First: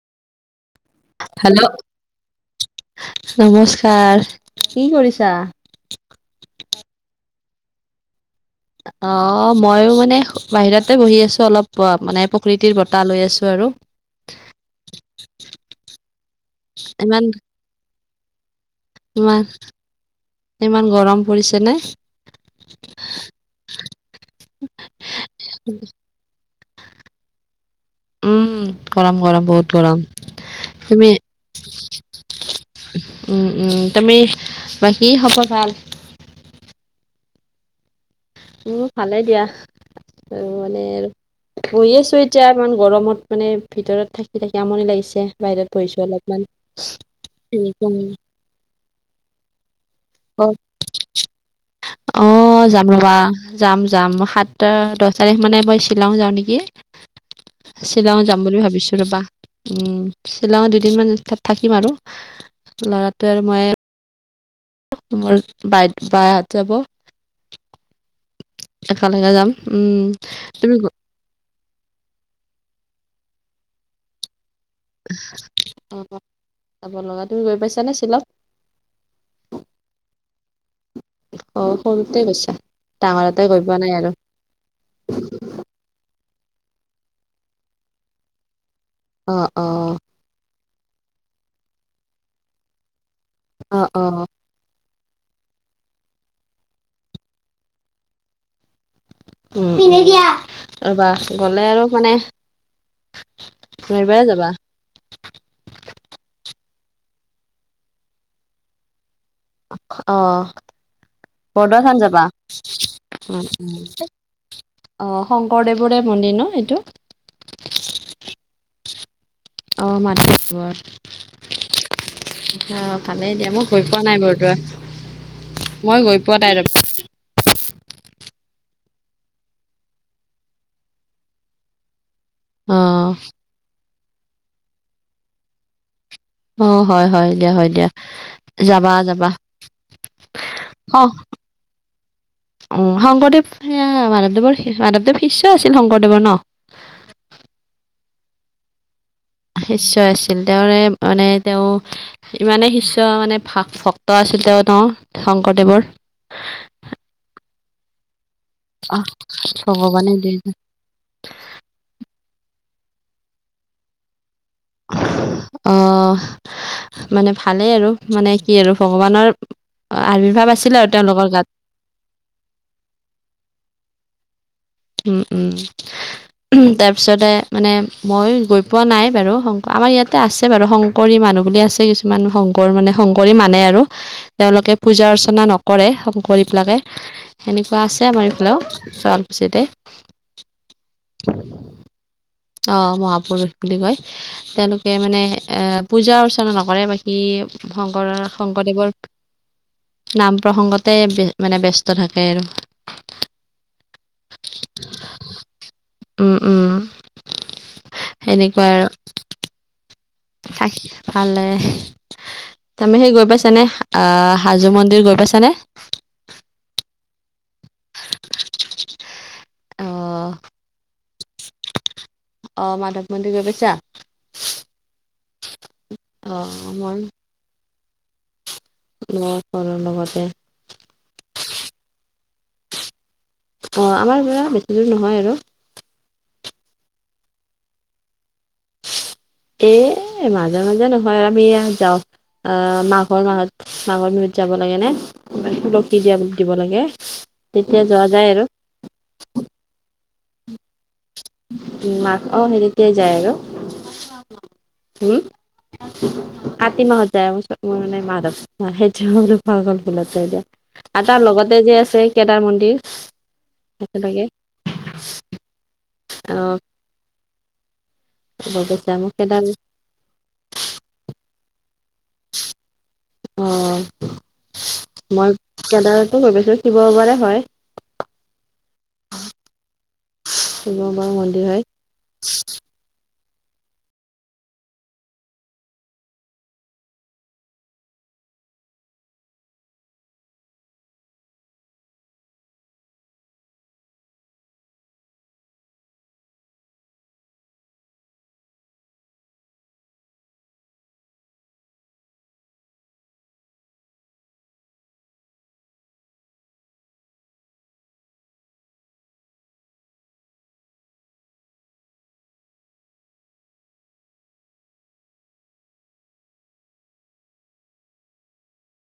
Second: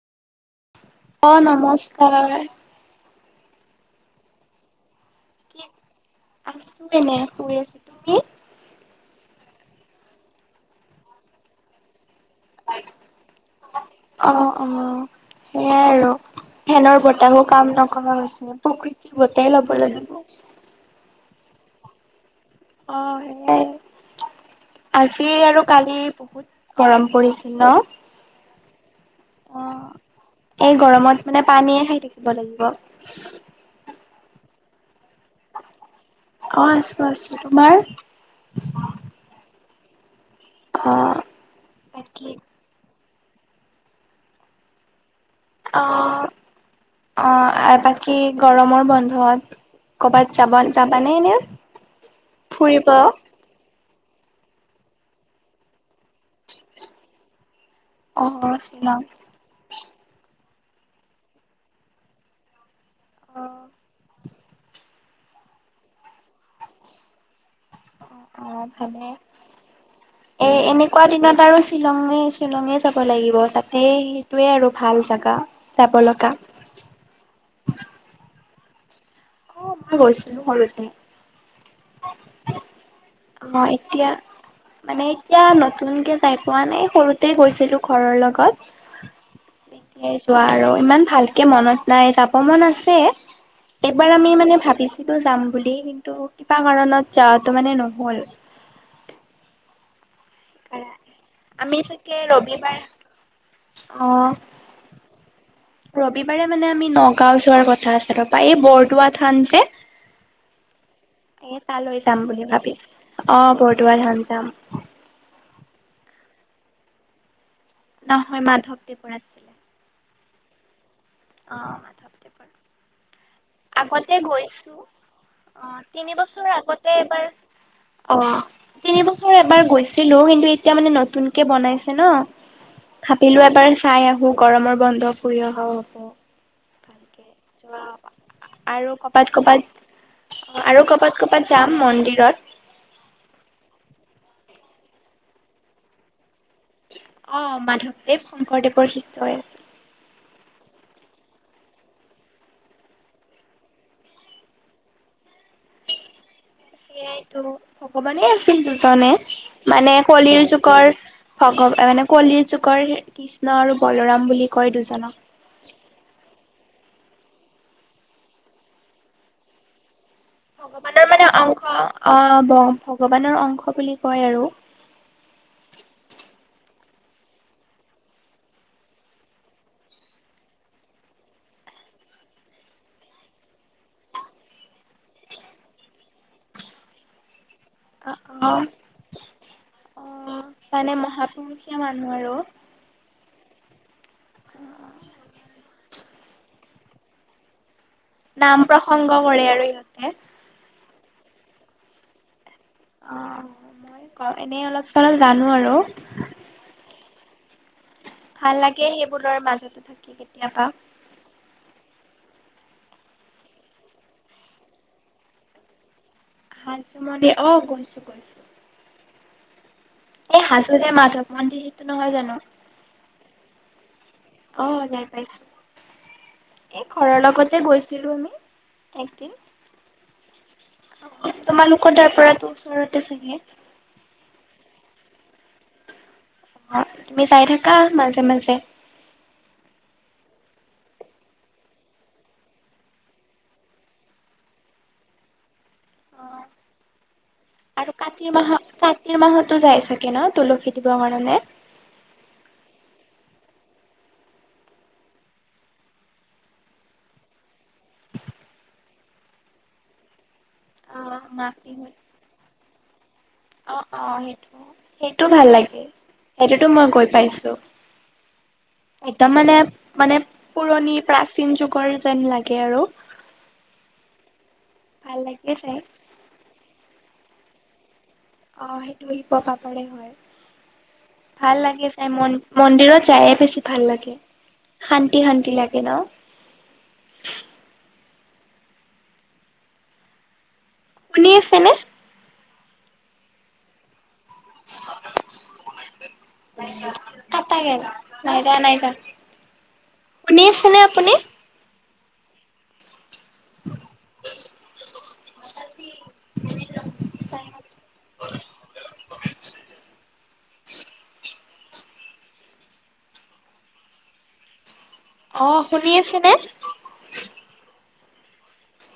অ hello নমস্কাৰ নমস্কাৰ, কি কৰিছা? কি আছো এনে শুই আছো তুমি? অ মইয়ো মানে বাহিৰতে বহি আছো অলপ মানে প্ৰকৃতিৰ বতাহ লৈ আছো আৰু অ অ সেইয়াই আৰু ফেনৰ ইমান বতাহো কাম নকৰা হৈছে প্ৰকৃতিৰ বতাহ ল'ব লাগিব বলিছে নে? অ সেয়াই আজি আৰু কালি বহুত গৰম পৰিছিল ন উম গৰম গৰম অ বহুত গৰম এই তুমি গৰমত মানে পানীয়ে খাই থাকিব লাগিব উম উম তুমি বাকী খবৰ ভাল অ আছো তোমাৰ উম ভালে দিয়া আৰু মানে অ আৰু বৈ আছোঁ বাকী এতিয়া ইমান গৰমত মানে ভিতৰত থাকি থাকি আমনি লাগিছে। বাহিৰত অ বহিছো অলপমান অ বাকী গৰমৰ বন্ধত কৰ'বাত অ যাব যাবানে এনে অ যাম ফুৰিব ৰবা যাম যাম সাত দহ তাৰিখ মানে শ্বিলং যাওঁ নেকি শ্বিলং অ যাম বুলি ভাবিছো ৰবা শ্বিলং উম শ্বিলঙত দুদিনমান থাকিম আৰু ল'ৰাটোৱে আৰু মই অ', তোমাৰ বাইহত যাব অ অ ভালে একেলগে যাম উম এ তুমি গ- এনেকুৱা দিনত আৰু শ্বিলঙে শ্বিলঙে যাব লাগিব তাতে সেইটোৱে আৰু ভাল জাগা। যাব অ লগা যাব লগা তুমি গৈ পাইছানে শ্বিলং অ মই গৈছিলো সৰুতে অ সৰুতে গৈছা ডাঙৰতে গৈ অ পোৱা নাই আৰু এতিয়া মানে এতিয়া নতুনকে চাই পোৱা নাই সৰুতে গৈছিলো ঘৰৰ লগত অ অ তেতিয়াই যোৱা আৰু ইমান ভালকে মনত নাই তাপমান আছে অ অ এইবাৰ আমি মানে ভাবিছো টো যাম বুলি কিন্তু কিবা কাৰণত যোৱাটো মানে নহ'ল ৰবা গলে আমি আৰু মানে চাগে ৰবিবাৰ [unintelligible] অ', যাবা ৰবিবাৰে মানে আমি নগাঁও যোৱাৰ কথা আছে ৰবা এই বৰদোৱাত অ', এ বৰদোৱা তালৈ থান যাম যাবা বুলি ভাবিছো অ বৰদোৱা থান যাম আহ শংকৰদেৱৰে মন্দিৰ ন এইটো নহয় মাধৱদেৱৰা আছিল। অ, [unintelligible] অ, অ মাধৱদেৱৰ ভালেই দিয়া মোক ভ পোৱা আগতে নাই বৰু দোৱা গৈছো অ, তিনি বছৰ আগতে এবাৰ অ তিনিবছৰ এবাৰ গৈছিলো। কিন্তু এতিয়া মানে নতুনকে বনাইছে ন অ ভাবিলো এবাৰ চাই আহো গৰমৰ বন্ধ ফুৰি অহাও আহো। অ, হয়-হয় দিয়া হয় দিয়া আৰু ক'বাত যাবা-যাবা ক'বাত আৰু অ, ক'বাত ক'বাত যাম মন্দিৰত উ শংকৰদেৱ সেয়া মানে মাধৱৰ মাধৱদেৱ শিষ্য আছিল। শংকৰদেৱৰ ন অ, মাধৱদেৱ শংকৰদেৱৰ শিক্ষা নিশ্চয় আছিল। তেওঁৰে মানে তেওঁ ইমানেই শিষ্য মানে ভ ভক্ত আছিল। তেওঁ-তেওঁ ন শংকৰদেৱৰ সেইয়াইতো ভগৱানে আ আহ দুজনে মানে ভগৱানে দুই কলিৰ যুগৰ ভগৱ মানে কলিৰ। যুগৰ কৃষ্ণ আৰু বলোৰাম বুলি। কয় দুজনক আহ। মানে ভালেই আৰু মানে কি আৰু ভগৱানৰ। আৱিৰ্ভাৱ আছিলে আৰু ভগৱানৰ মানে তেওঁলোকৰ গাত অংশ আহ ভগৱানৰ অংশ বুলি কয় আৰু। উম উম। তাৰপিছতে মানে মই গৈ পোৱা নাই বাৰু শং আমাৰ ইয়াতে আছে বাৰু শংকৰী। মানুহ বুলি আছে কিছুমান শংকৰ মানে শংকৰী মানে আৰু তেওঁলোকে পূজা অৰ্চনা নকৰে। কৰি পেলাকে সেনেকুৱা আছে অ আমাৰ অ এইফালেও। শুৱালকুছিতে অ মানে মহাপুৰুষীয়া মানুহ আৰু। অ মহাপুৰুষ বুলি কয় তেওঁলোকে মানে এ পূজাৰ ওচৰত নকৰে বাকী শংকৰৰ নাম শংকৰদেৱৰ প্ৰসংগ কৰে আৰু ইহঁতে নাম প্ৰসংগত তে মানে ব্যস্ত থাকে আৰু অ এনে অলপ চলপ জানোঁ আৰু উম উম ভাল সেনেকুৱা আৰু লাগে সেইবোৰৰ মাজতে থাকি কেতিয়াবা [unintelligible] ভালে তোমানে সেই গৈ পাইছানে? আহ হাজো মন্দিৰ গৈ পাইছানে? হাজো মন্দিৰ অ গৈছো-গৈছো এই হাজো যে মাধৱ মন্দিৰ সেইটো আহ মাধৱ মন্দিৰ গৈ পইছা? অ, যাই পাইছো। অ এই ঘৰৰ লগতে গৈছিলো আমি। অ একদিন। ঘৰৰ লগত। [inaudible] তোমালোকৰ তাৰ পৰাটো ওচৰতে চাগে অ, আমাৰ পৰা বেছি দূৰ নহয় আৰু তুমি যাই থাকা মাজে-মাজে এ, মাজে-মাজে নহয়। আমি যাও আহ মাঘৰ মাহত, মাঘৰ বিহুত যাব লাগে নে দিয়া অ', দিব লাগে। তেতিয়া আৰু যোৱা কাতিৰ যায় আৰু। মাহত কাতিৰ মাহতো [inaudible] উ, মা অ হেৰি তেই যায় আৰু [inaudible] হম কাতি মাহ যায়, [unintelligible] অ আৰু তাৰ মাঘ লগতে যে বিহুত আছে কেদাৰ মন্দিৰ অ অ একেলগে সেইটো, সেইটো ভাল লাগে। আহ সেইটোতো মই গৈ পাইছো। গৈ পাইছা মোক একদম কেদাৰ মানে মানে পুৰণি প্ৰাচীন যুগ কৰে যেন লাগে আৰু। অ ভাল মই লাগে যাই। কেডাৰনাথ ও গৈ পাইছো, শিৱ সাগৰে হয়। [unintelligible] শিৱবাৰ মন্দিৰ হয় ভাল লাগে জাই, মন-মন্দিৰত যায় বেছি ভাল লাগে, শান্তি শান্তি লাগে ন। শুনি আছেনে? [unintelligible] [unintelligible] শুনি আছেনে আপুনি? [unintelligible] [unintelligible] অ শুনি আছে নে?